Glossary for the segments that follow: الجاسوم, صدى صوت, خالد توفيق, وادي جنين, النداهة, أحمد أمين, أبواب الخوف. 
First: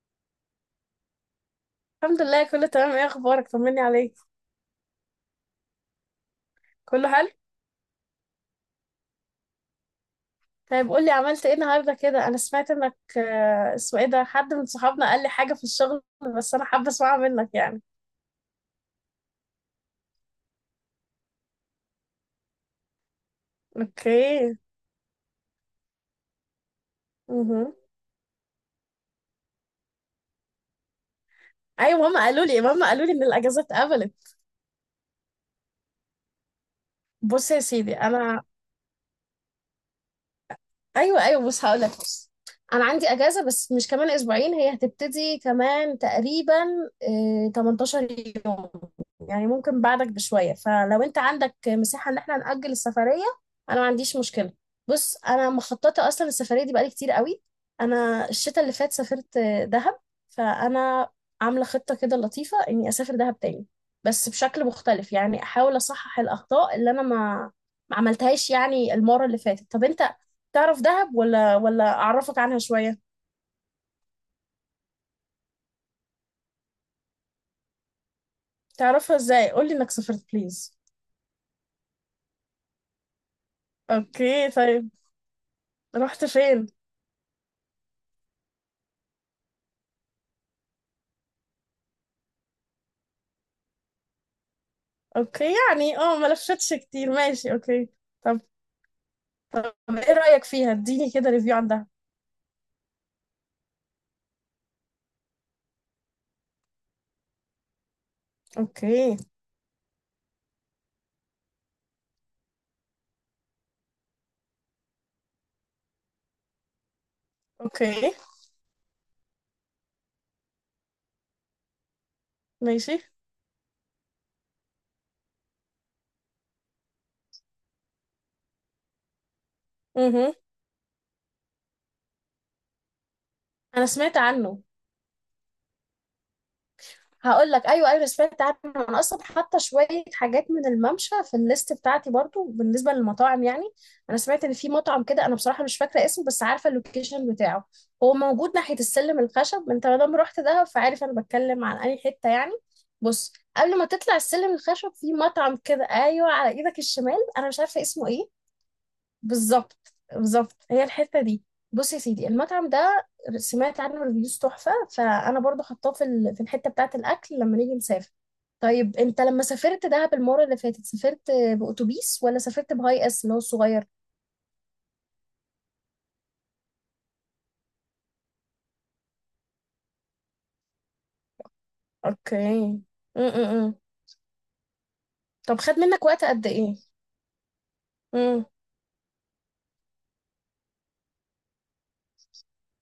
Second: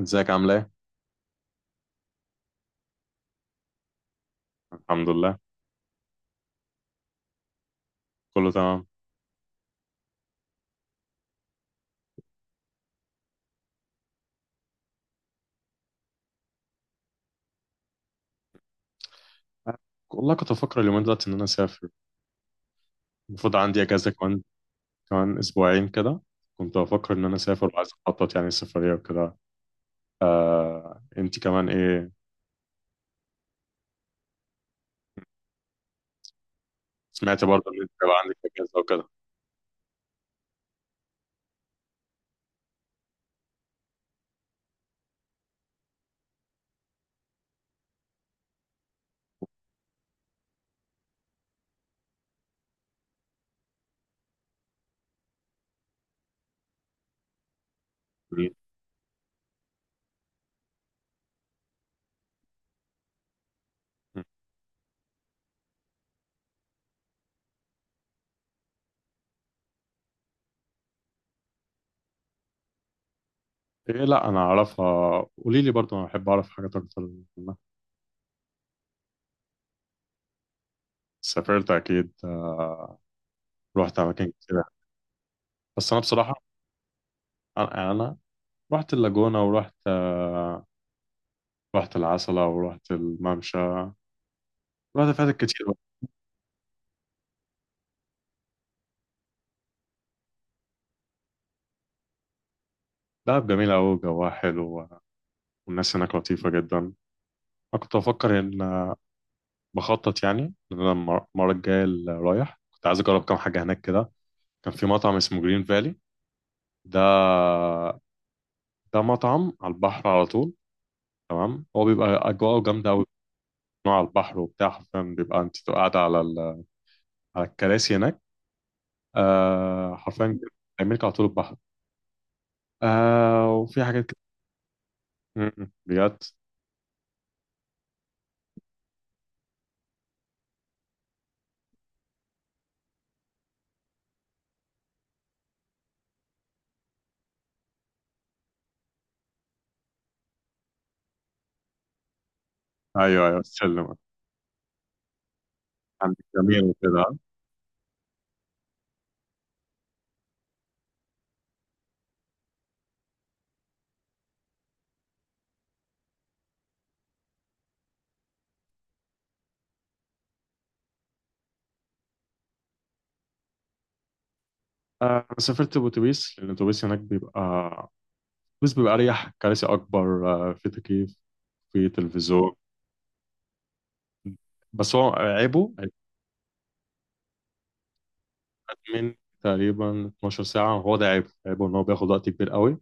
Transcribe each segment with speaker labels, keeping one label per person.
Speaker 1: ازيك عامل ايه؟
Speaker 2: الحمد لله، كله تمام. ايه اخبارك؟ طمني عليك.
Speaker 1: الحمد لله
Speaker 2: كله حلو.
Speaker 1: كله تمام.
Speaker 2: طيب قول لي عملت ايه النهارده كده. انا سمعت انك اسمه ايه ده، حد من صحابنا قال لي حاجه في الشغل، بس انا حابه اسمعها منك يعني.
Speaker 1: والله كنت بفكر اليومين دلوقتي ان انا اسافر. المفروض عندي اجازه كمان
Speaker 2: اوكي،
Speaker 1: اسبوعين كده. كنت بفكر ان انا اسافر
Speaker 2: مهم.
Speaker 1: وعايز اخطط يعني السفريه وكده. آه انت كمان
Speaker 2: ايوه،
Speaker 1: ايه،
Speaker 2: ماما قالوا لي ان الاجازات اتقبلت.
Speaker 1: سمعت
Speaker 2: بص يا
Speaker 1: برضه ان انت
Speaker 2: سيدي،
Speaker 1: بقى عندك
Speaker 2: انا
Speaker 1: اجازه وكده.
Speaker 2: ايوه ايوه، بص هقول لك. بص انا عندي اجازه بس مش كمان اسبوعين، هي هتبتدي كمان تقريبا 18 يوم، يعني ممكن بعدك بشويه، فلو انت عندك مساحه ان احنا ناجل السفريه انا ما عنديش مشكله. بص انا مخططه اصلا السفريه دي بقالي كتير قوي. انا
Speaker 1: م.
Speaker 2: الشتاء اللي فات سافرت دهب، فانا عامله خطه كده لطيفه اني اسافر دهب تاني، بس بشكل مختلف، يعني احاول اصحح الاخطاء اللي انا ما عملتهاش يعني المره اللي فاتت. طب انت تعرف دهب ولا اعرفك عنها شوية؟
Speaker 1: ايه، لا انا اعرفها، قولي لي برضه، انا بحب اعرف حاجات اكتر منها.
Speaker 2: تعرفها ازاي؟ قولي انك سافرت بليز.
Speaker 1: سافرت اكيد آه، رحت اماكن
Speaker 2: اوكي
Speaker 1: كتير.
Speaker 2: طيب،
Speaker 1: بس انا
Speaker 2: رحت
Speaker 1: بصراحه
Speaker 2: فين؟
Speaker 1: انا رحت اللاجونه ورحت رحت العسله ورحت الممشى، الوقت فاتت
Speaker 2: اوكي،
Speaker 1: كتير بقى.
Speaker 2: يعني اه ما لفتش كتير، ماشي اوكي. طب طب ايه رأيك فيها؟ اديني كده ريفيو عن دهب.
Speaker 1: دهب جميل أوي، جواها حلو، والناس هناك لطيفة جدا. أنا كنت بفكر إن
Speaker 2: اوكي.
Speaker 1: بخطط يعني إن أنا المرة الجاية اللي رايح كنت عايز أجرب كام حاجة هناك كده. كان في مطعم اسمه جرين فالي، ده
Speaker 2: اوكي،
Speaker 1: مطعم على البحر على طول. تمام، هو بيبقى أجواءه جامدة
Speaker 2: ماشي.
Speaker 1: أوي، نوع على البحر وبتاع. حرفيا بيبقى أنت بتبقى قاعدة على على الكراسي هناك، آه
Speaker 2: امم
Speaker 1: حرفيا بيعملك على طول البحر، آه وفي
Speaker 2: انا
Speaker 1: حاجات
Speaker 2: سمعت
Speaker 1: كده.
Speaker 2: عنه.
Speaker 1: م- م. بجد.
Speaker 2: هقول لك، ايوه ايوه، أنا سمعت عنه. انا اصلا حاطه شويه حاجات من الممشى في الليست بتاعتي برضو بالنسبه للمطاعم يعني. انا سمعت ان في مطعم كده، انا بصراحه مش فاكره اسمه بس عارفه اللوكيشن بتاعه. هو موجود ناحيه السلم الخشب، انت ما دام رحت دهب فعارف انا بتكلم عن اي حته يعني.
Speaker 1: أيوه
Speaker 2: بص
Speaker 1: أيوه
Speaker 2: قبل ما
Speaker 1: سلم،
Speaker 2: تطلع السلم الخشب في مطعم كده،
Speaker 1: عندك
Speaker 2: ايوه، على
Speaker 1: جميل
Speaker 2: ايدك الشمال،
Speaker 1: وكده.
Speaker 2: انا مش عارفه اسمه ايه. بالظبط بالظبط، هي الحته دي. بص يا سيدي، المطعم ده سمعت عنه ريفيوز تحفه، فانا برضو حطاه في الحته بتاعه الاكل لما نيجي نسافر. طيب انت لما سافرت دهب المره اللي فاتت سافرت باوتوبيس ولا سافرت بهاي اس اللي هو الصغير؟
Speaker 1: سافرت بأتوبيس لأن الأتوبيس هناك بيبقى، الأتوبيس بيبقى أريح، كراسي أكبر، في تكييف، في تلفزيون.
Speaker 2: اوكي. م -م -م.
Speaker 1: بس هو
Speaker 2: طب
Speaker 1: عيبه
Speaker 2: خد
Speaker 1: هيبقى
Speaker 2: منك وقت قد ايه؟
Speaker 1: من تقريبا 12 ساعة. هو ده عيبه، عيبه إن هو بياخد وقت كبير قوي،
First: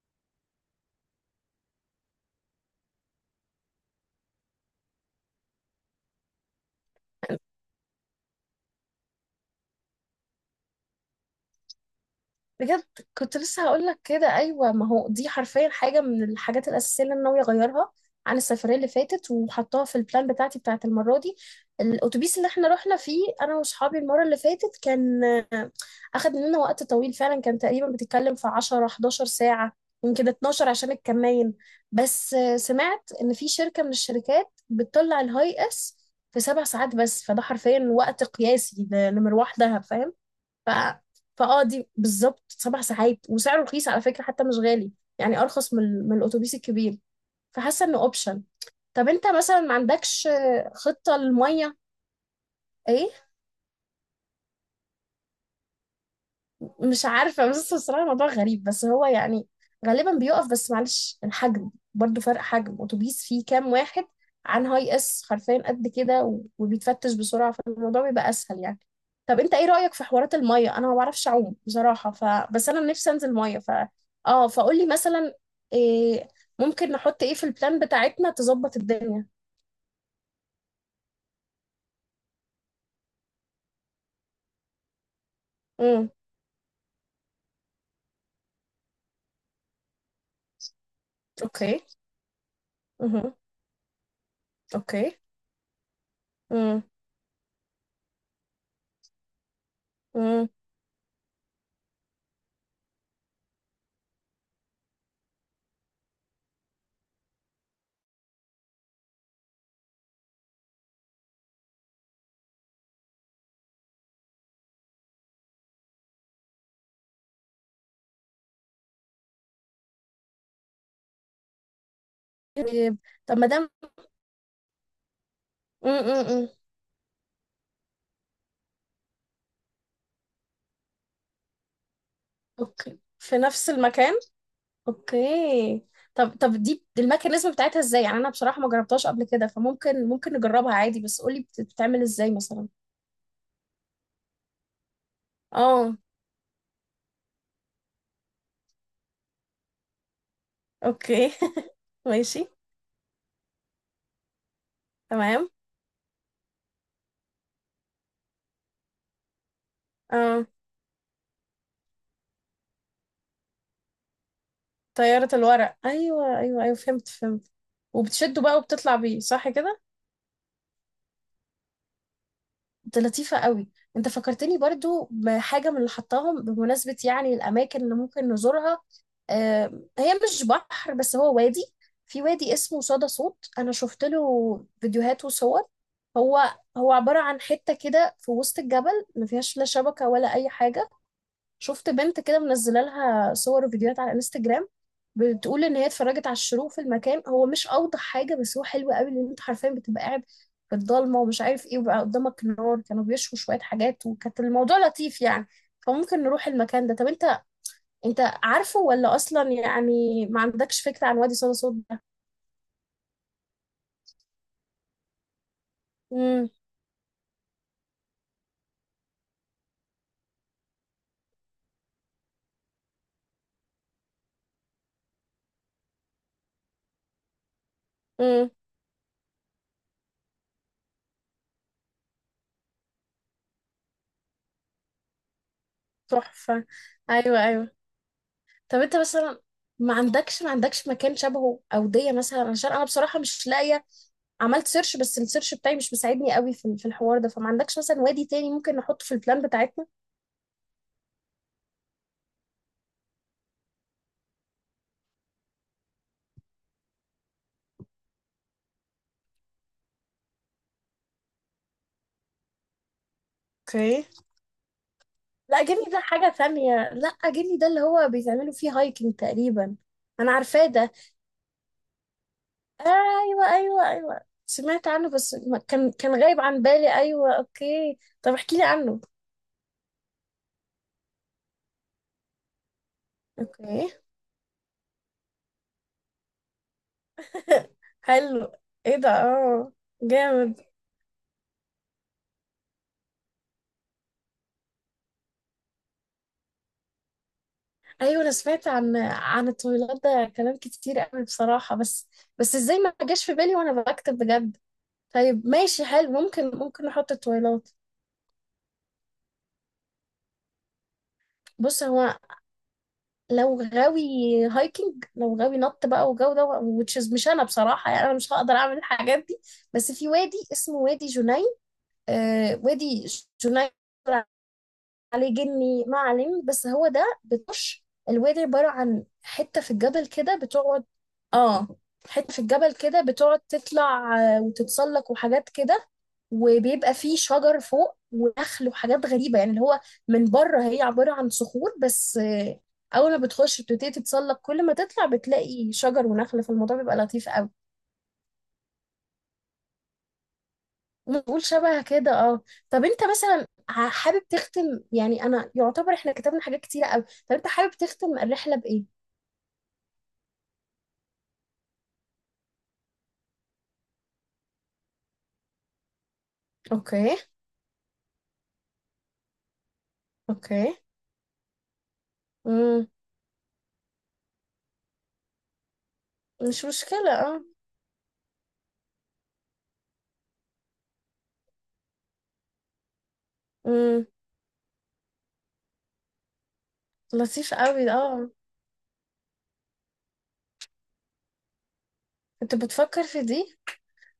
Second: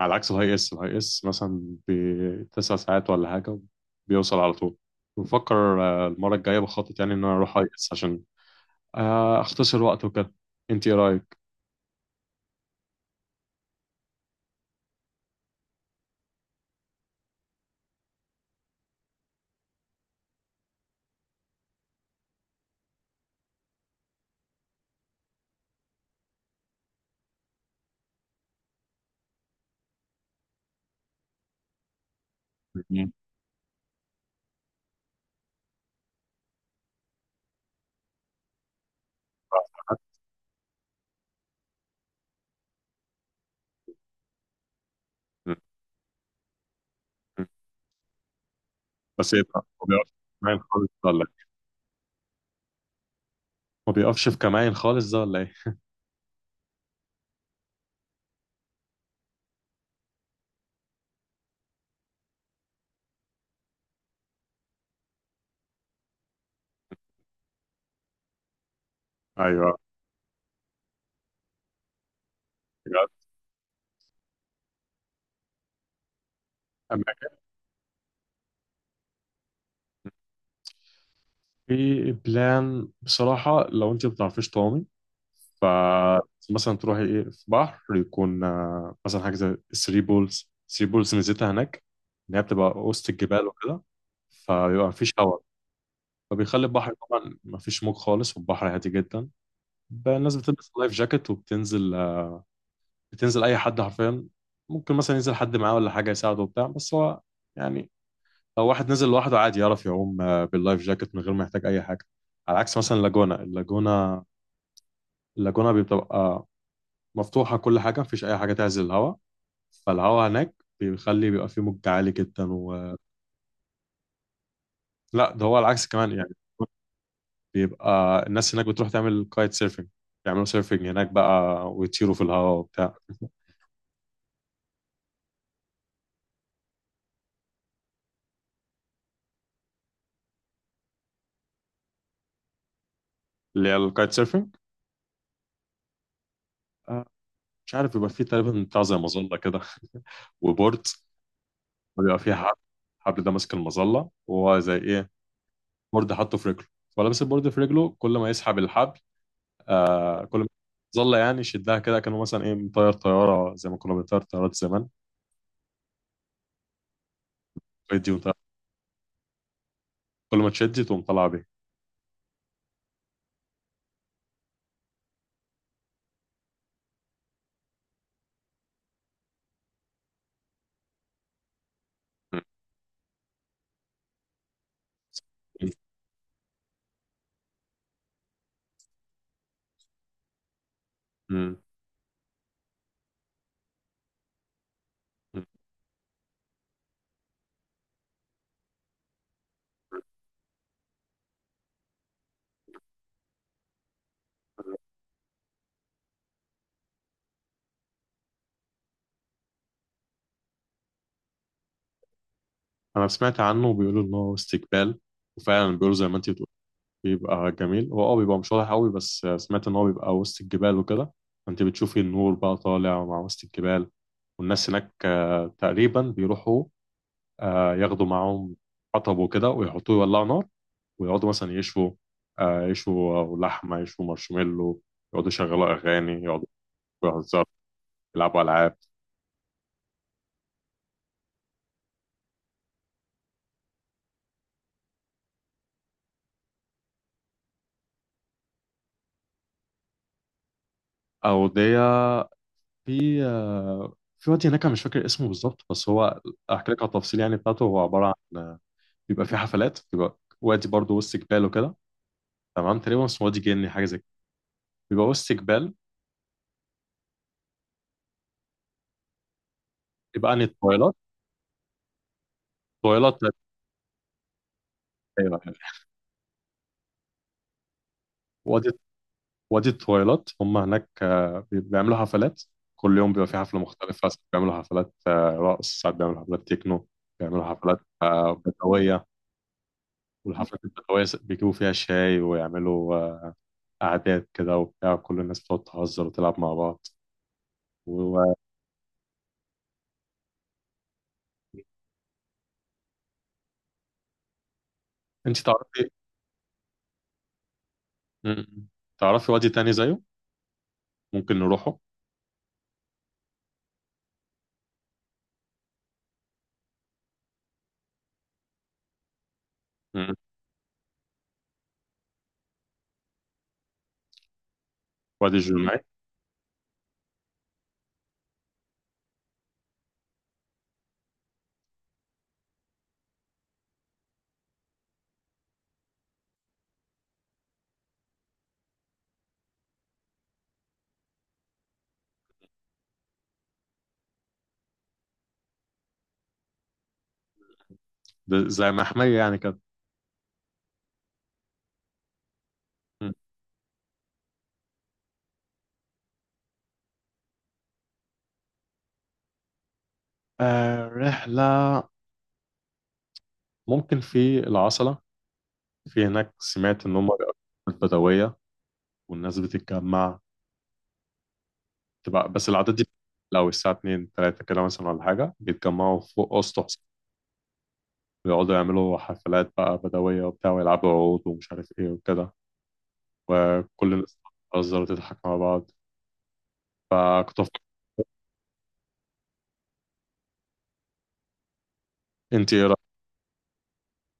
Speaker 1: على عكس الهاي إس. الهاي إس مثلا بتسع ساعات ولا حاجة بيوصل على طول. بفكر المرة الجاية بخطط يعني إن أنا أروح هاي إس عشان أختصر وقت وكده. أنت إيه رأيك؟
Speaker 2: بجد كنت لسه هقول لك كده، ايوه، ما هو دي حرفيا حاجه من الحاجات الاساسيه اللي انا ناويه اغيرها عن السفريه اللي فاتت وحطاها في البلان بتاعتي بتاعت المره دي. الاتوبيس اللي احنا رحنا فيه انا واصحابي المره اللي فاتت كان آه، اخد مننا وقت طويل فعلا، كان تقريبا بتتكلم في 10 11 ساعه، يمكن 12 عشان الكمين. بس سمعت
Speaker 1: مم.
Speaker 2: ان في شركه من الشركات بتطلع الهاي اس في 7 ساعات بس، فده حرفيا وقت قياسي لمروح دهب فاهم. ف... فاه دي بالظبط 7 ساعات، وسعره رخيص على فكرة حتى، مش غالي، يعني ارخص من الاتوبيس الكبير. فحاسة انه اوبشن. طب انت
Speaker 1: بس إيه ده؟
Speaker 2: مثلا ما
Speaker 1: هو بيقف في
Speaker 2: عندكش
Speaker 1: كمائن خالص ده
Speaker 2: خطة
Speaker 1: ولا إيه؟
Speaker 2: للمية؟ ايه؟
Speaker 1: هو بيقفش في كمائن خالص ده ولا إيه؟
Speaker 2: مش عارفة بس بصراحة الموضوع غريب، بس هو يعني غالبا بيقف، بس معلش الحجم برضو فرق، حجم اتوبيس فيه كام واحد عن هاي اس حرفيا قد كده، وبيتفتش بسرعة، فالموضوع بيبقى اسهل يعني. طب انت ايه
Speaker 1: أيوه.
Speaker 2: رأيك في حوارات المية؟ انا ما بعرفش اعوم بصراحة، بس انا
Speaker 1: بجد.
Speaker 2: نفسي انزل مية، ف اه فقول لي مثلا إيه ممكن
Speaker 1: أنا
Speaker 2: نحط ايه في البلان بتاعتنا تظبط الدنيا.
Speaker 1: في بلان بصراحة، لو أنت ما بتعرفيش تعومي،
Speaker 2: امم
Speaker 1: فمثلا تروحي إيه في بحر يكون مثلا حاجة زي الثري بولز. الثري بولز ميزتها
Speaker 2: اوكي.
Speaker 1: هناك إن هي بتبقى وسط
Speaker 2: امم
Speaker 1: الجبال وكده، فبيبقى مفيش
Speaker 2: اوكي.
Speaker 1: هواء، فبيخلي
Speaker 2: امم
Speaker 1: البحر طبعا مفيش موج خالص والبحر هادي جدا. بقى الناس
Speaker 2: امم.
Speaker 1: بتلبس لايف جاكيت وبتنزل، بتنزل أي حد حرفيا. ممكن مثلا ينزل حد معاه ولا حاجة يساعده وبتاع، بس هو يعني لو واحد نزل لوحده عادي يعرف يعوم آه، باللايف جاكيت من غير ما يحتاج اي حاجه. على عكس مثلا اللاجونه. اللاجونه بتبقى مفتوحه، كل حاجه مفيش اي حاجه تعزل الهواء، فالهواء هناك بيخلي بيبقى فيه موج عالي جدا و...
Speaker 2: طب ما
Speaker 1: لا ده هو العكس كمان يعني.
Speaker 2: دام،
Speaker 1: بيبقى الناس هناك بتروح تعمل كايت سيرفنج، يعملوا سيرفنج هناك بقى ويطيروا في الهواء وبتاع.
Speaker 2: اوكي في نفس المكان. اوكي. طب دي الميكانيزم بتاعتها ازاي يعني؟ انا بصراحة ما جربتهاش قبل كده، فممكن نجربها عادي، بس قولي بتتعمل ازاي مثلا؟
Speaker 1: اللي هي الكايت سيرفينج،
Speaker 2: اه.
Speaker 1: آه، مش عارف، بيبقى فيه تقريبا بتاع زي مظله كده، وبورد،
Speaker 2: اوكي
Speaker 1: وبيبقى فيه
Speaker 2: ماشي.
Speaker 1: حبل. الحبل ده ماسك المظله، وهو زي ايه
Speaker 2: تمام.
Speaker 1: بورد حاطه في رجله، فلابس البورد في رجله. كل ما يسحب الحبل، آه كل
Speaker 2: اه،
Speaker 1: ما ظل يعني يشدها كده، كانه مثلا ايه مطير طياره زي ما كنا بنطير طيارات زمان،
Speaker 2: طيارة الورق، ايوه ايوه ايوه، فهمت فهمت.
Speaker 1: ويدي وطير.
Speaker 2: وبتشده بقى وبتطلع بيه، صح كده؟
Speaker 1: كل ما تشد تقوم طالعه بيه.
Speaker 2: دي لطيفة قوي. انت فكرتني برضو بحاجة من اللي حطاهم، بمناسبة يعني الأماكن اللي ممكن نزورها. هي مش بحر بس هو وادي. في وادي اسمه صدى صوت، أنا شفت له فيديوهات وصور.
Speaker 1: م.
Speaker 2: هو هو عبارة عن حتة كده في وسط الجبل ما فيهاش لا شبكة ولا أي حاجة.
Speaker 1: م.
Speaker 2: شفت بنت كده منزله لها صور وفيديوهات على انستجرام
Speaker 1: م.
Speaker 2: بتقول ان هي اتفرجت على الشروق في المكان. هو مش اوضح حاجه بس هو حلو قوي، لان انت حرفيا بتبقى قاعد في الضلمه ومش عارف ايه، وبقى قدامك نار، كانوا بيشوا شويه حاجات، وكانت الموضوع لطيف يعني. فممكن نروح المكان ده. طب انت، عارفه ولا اصلا يعني ما عندكش فكره عن وادي صدى صوت ده؟
Speaker 1: انا سمعت عنه، وبيقولوا ان هو استقبال، وفعلا بيقولوا زي ما انت بتقول
Speaker 2: امم.
Speaker 1: بيبقى جميل. هو اه بيبقى مش واضح قوي، بس سمعت ان هو بيبقى وسط الجبال وكده. انت بتشوفي النور بقى طالع مع وسط الجبال، والناس هناك تقريبا بيروحوا ياخدوا
Speaker 2: امم.
Speaker 1: معاهم حطب وكده ويحطوه يولعوا نار، ويقعدوا مثلا يشوا يشوا لحمة، يشوا مارشميلو، يقعدوا يشغلوا أغاني، يقعدوا
Speaker 2: تحفه. ايوه
Speaker 1: يهزروا،
Speaker 2: ايوه.
Speaker 1: يلعبوا ألعاب.
Speaker 2: طب انت مثلا ما عندكش مكان شبهه اوديه مثلا؟ عشان انا بصراحه مش لاقيه، عملت سيرش بس السيرش بتاعي مش مساعدني قوي في الحوار ده، فما عندكش مثلا وادي تاني ممكن نحطه في البلان بتاعتنا؟
Speaker 1: أودية، في في وادي هناك أنا مش فاكر اسمه بالظبط، بس هو أحكي لك على التفصيل يعني بتاعته. هو عبارة عن بيبقى فيه حفلات، بيبقى وادي برضه وسط جبال وكده. تمام، تقريبا اسمه وادي جني حاجة زي
Speaker 2: اوكي.
Speaker 1: كده، بيبقى وسط
Speaker 2: لا
Speaker 1: جبال.
Speaker 2: جيب لي ده حاجة تانية، لا جيب لي ده اللي هو بيتعملوا فيه هايكنج تقريبا.
Speaker 1: يبقى
Speaker 2: انا
Speaker 1: عن
Speaker 2: عارفاه ده.
Speaker 1: الطويلات. طويلات، لا
Speaker 2: ايوه ايوه ايوه سمعت عنه بس
Speaker 1: تتخيلها يعني.
Speaker 2: كان غايب عن بالي. ايوه اوكي طب احكي لي
Speaker 1: وادي،
Speaker 2: عنه.
Speaker 1: وادي التويلات، هم هناك آه، بيعملوا حفلات. كل يوم بيبقى في حفلة
Speaker 2: اوكي
Speaker 1: مختلفة، ساعات بيعملوا حفلات رقص، ساعات بيعملوا حفلات تكنو، بيعملوا حفلات
Speaker 2: حلو. ايه
Speaker 1: بدوية.
Speaker 2: ده؟ اه جامد.
Speaker 1: والحفلات البدوية بيجيبوا فيها شاي ويعملوا قعدات كده وبتاع، كل الناس بتقعد تهزر وتلعب مع بعض.
Speaker 2: ايوه انا
Speaker 1: وانت
Speaker 2: سمعت عن الطويلات ده كلام كتير قوي بصراحة، بس ازاي ما جاش في بالي وانا بكتب؟ بجد. طيب ماشي
Speaker 1: تعرفي
Speaker 2: حلو، ممكن نحط التويلات.
Speaker 1: م- تعرفي وادي تاني زيه ممكن نروحه؟
Speaker 2: بص هو لو غاوي هايكنج، لو غاوي نط بقى وجو ده، which is مش انا بصراحة، يعني انا مش هقدر اعمل الحاجات دي. بس في
Speaker 1: م-
Speaker 2: وادي اسمه وادي جنين، آه وادي جنين، عليه
Speaker 1: وادي الجمعة.
Speaker 2: جني معلم بس هو ده. بتخش الوادي عبارة عن حتة في الجبل كده بتقعد، اه حتة في الجبل كده بتقعد تطلع وتتسلق وحاجات كده. وبيبقى فيه شجر فوق ونخل وحاجات غريبة، يعني اللي هو من بره هي عبارة عن صخور بس، أول ما بتخش بتبتدي تتسلق، كل ما تطلع بتلاقي شجر ونخل، فالموضوع بيبقى لطيف قوي.
Speaker 1: ده زي محمية يعني كده.
Speaker 2: نقول شبه كده اه. طب انت
Speaker 1: م.
Speaker 2: مثلا حابب تختم؟ يعني انا يعتبر احنا كتبنا حاجات كتيرة قوي. طب انت حابب تختم الرحلة بإيه؟
Speaker 1: آه، رحلة ممكن في العصلة. في هناك، سمعت إن هم
Speaker 2: اوكي.
Speaker 1: البدوية والناس بتتجمع،
Speaker 2: اوكي.
Speaker 1: تبقى بس العادات دي
Speaker 2: امم.
Speaker 1: لو الساعة 2 3 كده مثلا ولا حاجة بيتجمعوا فوق
Speaker 2: مش
Speaker 1: أسطح،
Speaker 2: مشكلة اه.
Speaker 1: ويقعدوا يعملوا حفلات بقى بدوية وبتاع، ويلعبوا عود ومش عارف إيه وكده، وكل
Speaker 2: امم.
Speaker 1: الناس بتهزر وتضحك مع بعض. فكنت
Speaker 2: لطيف
Speaker 1: أفكر،
Speaker 2: قوي اه.
Speaker 1: أنت
Speaker 2: انت
Speaker 1: إيه رأيك؟
Speaker 2: بتفكر في دي؟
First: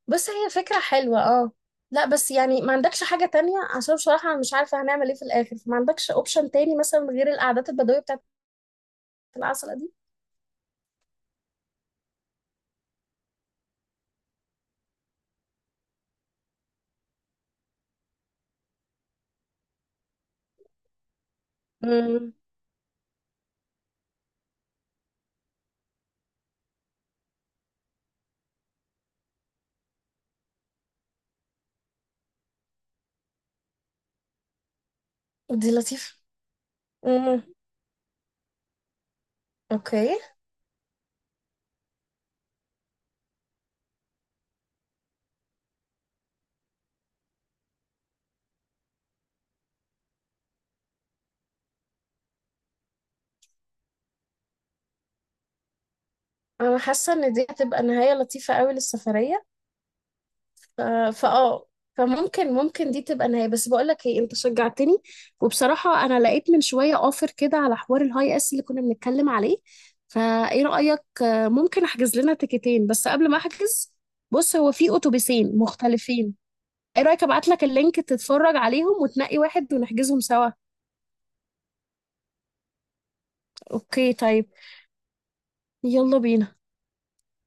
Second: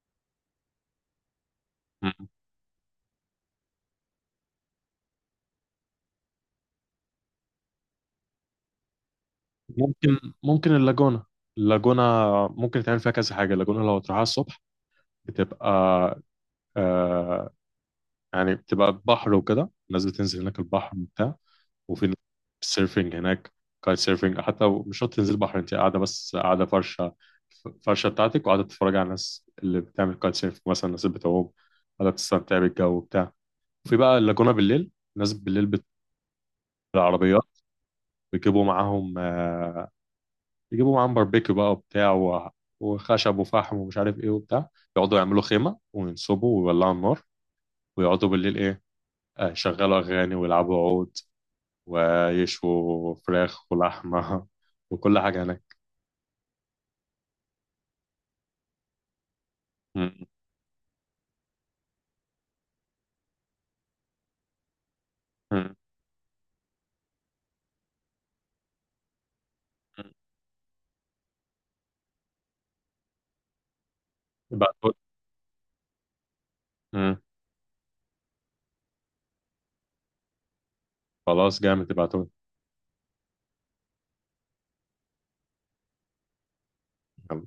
Speaker 2: بس هي فكرة حلوة اه. لا
Speaker 1: مم.
Speaker 2: بس يعني ما عندكش حاجة تانية؟ عشان بصراحة انا مش عارفة هنعمل ايه في الاخر، فما عندكش اوبشن تاني مثلا غير القعدات البدوية بتاعت العسل دي؟
Speaker 1: ممكن اللاجونة. اللاجونة ممكن تعمل فيها كذا حاجة. اللاجونة لو تروحها الصبح بتبقى آه، يعني بتبقى بحر وكده، الناس بتنزل هناك البحر وبتاع، وفي
Speaker 2: امم.
Speaker 1: السيرفنج هناك، كايت سيرفنج. حتى مش شرط تنزل بحر، انت قاعده بس، قاعده فرشه بتاعتك وقاعده تتفرج على الناس اللي بتعمل كايت سيرف، مثلا الناس اللي بتعوم، قاعده بتستمتع بالجو وبتاع. وفي بقى اللاجونه بالليل، الناس بالليل
Speaker 2: دي لطيفة.
Speaker 1: بالعربيات
Speaker 2: امم.
Speaker 1: بيجيبوا معاهم
Speaker 2: اوكي.
Speaker 1: بيجيبوا معاهم باربيكيو بقى وبتاع وخشب وفحم ومش عارف ايه وبتاع، يقعدوا يعملوا خيمه وينصبوا ويولعوا النار، ويقعدوا بالليل ايه، يشغلوا اغاني ويلعبوا عود، ويشووا فراخ ولحمه وكل حاجه هناك.
Speaker 2: انا حاسه ان دي هتبقى نهايه لطيفه قوي للسفريه.
Speaker 1: مم.
Speaker 2: ف- فاه، فممكن دي تبقى نهايه. بس بقول لك ايه، انت شجعتني،
Speaker 1: مم.
Speaker 2: وبصراحه انا لقيت من شويه اوفر كده على حوار الهاي اس اللي كنا بنتكلم عليه. فايه رايك ممكن احجز لنا تيكتين؟ بس قبل ما احجز، بص هو
Speaker 1: ابعتهولي.
Speaker 2: في اتوبيسين مختلفين، ايه
Speaker 1: مم.
Speaker 2: رايك ابعت لك اللينك تتفرج عليهم وتنقي واحد ونحجزهم سوا؟
Speaker 1: خلاص جامد، ابعتهولي.
Speaker 2: اوكي طيب، يلا بينا.
Speaker 1: يلا.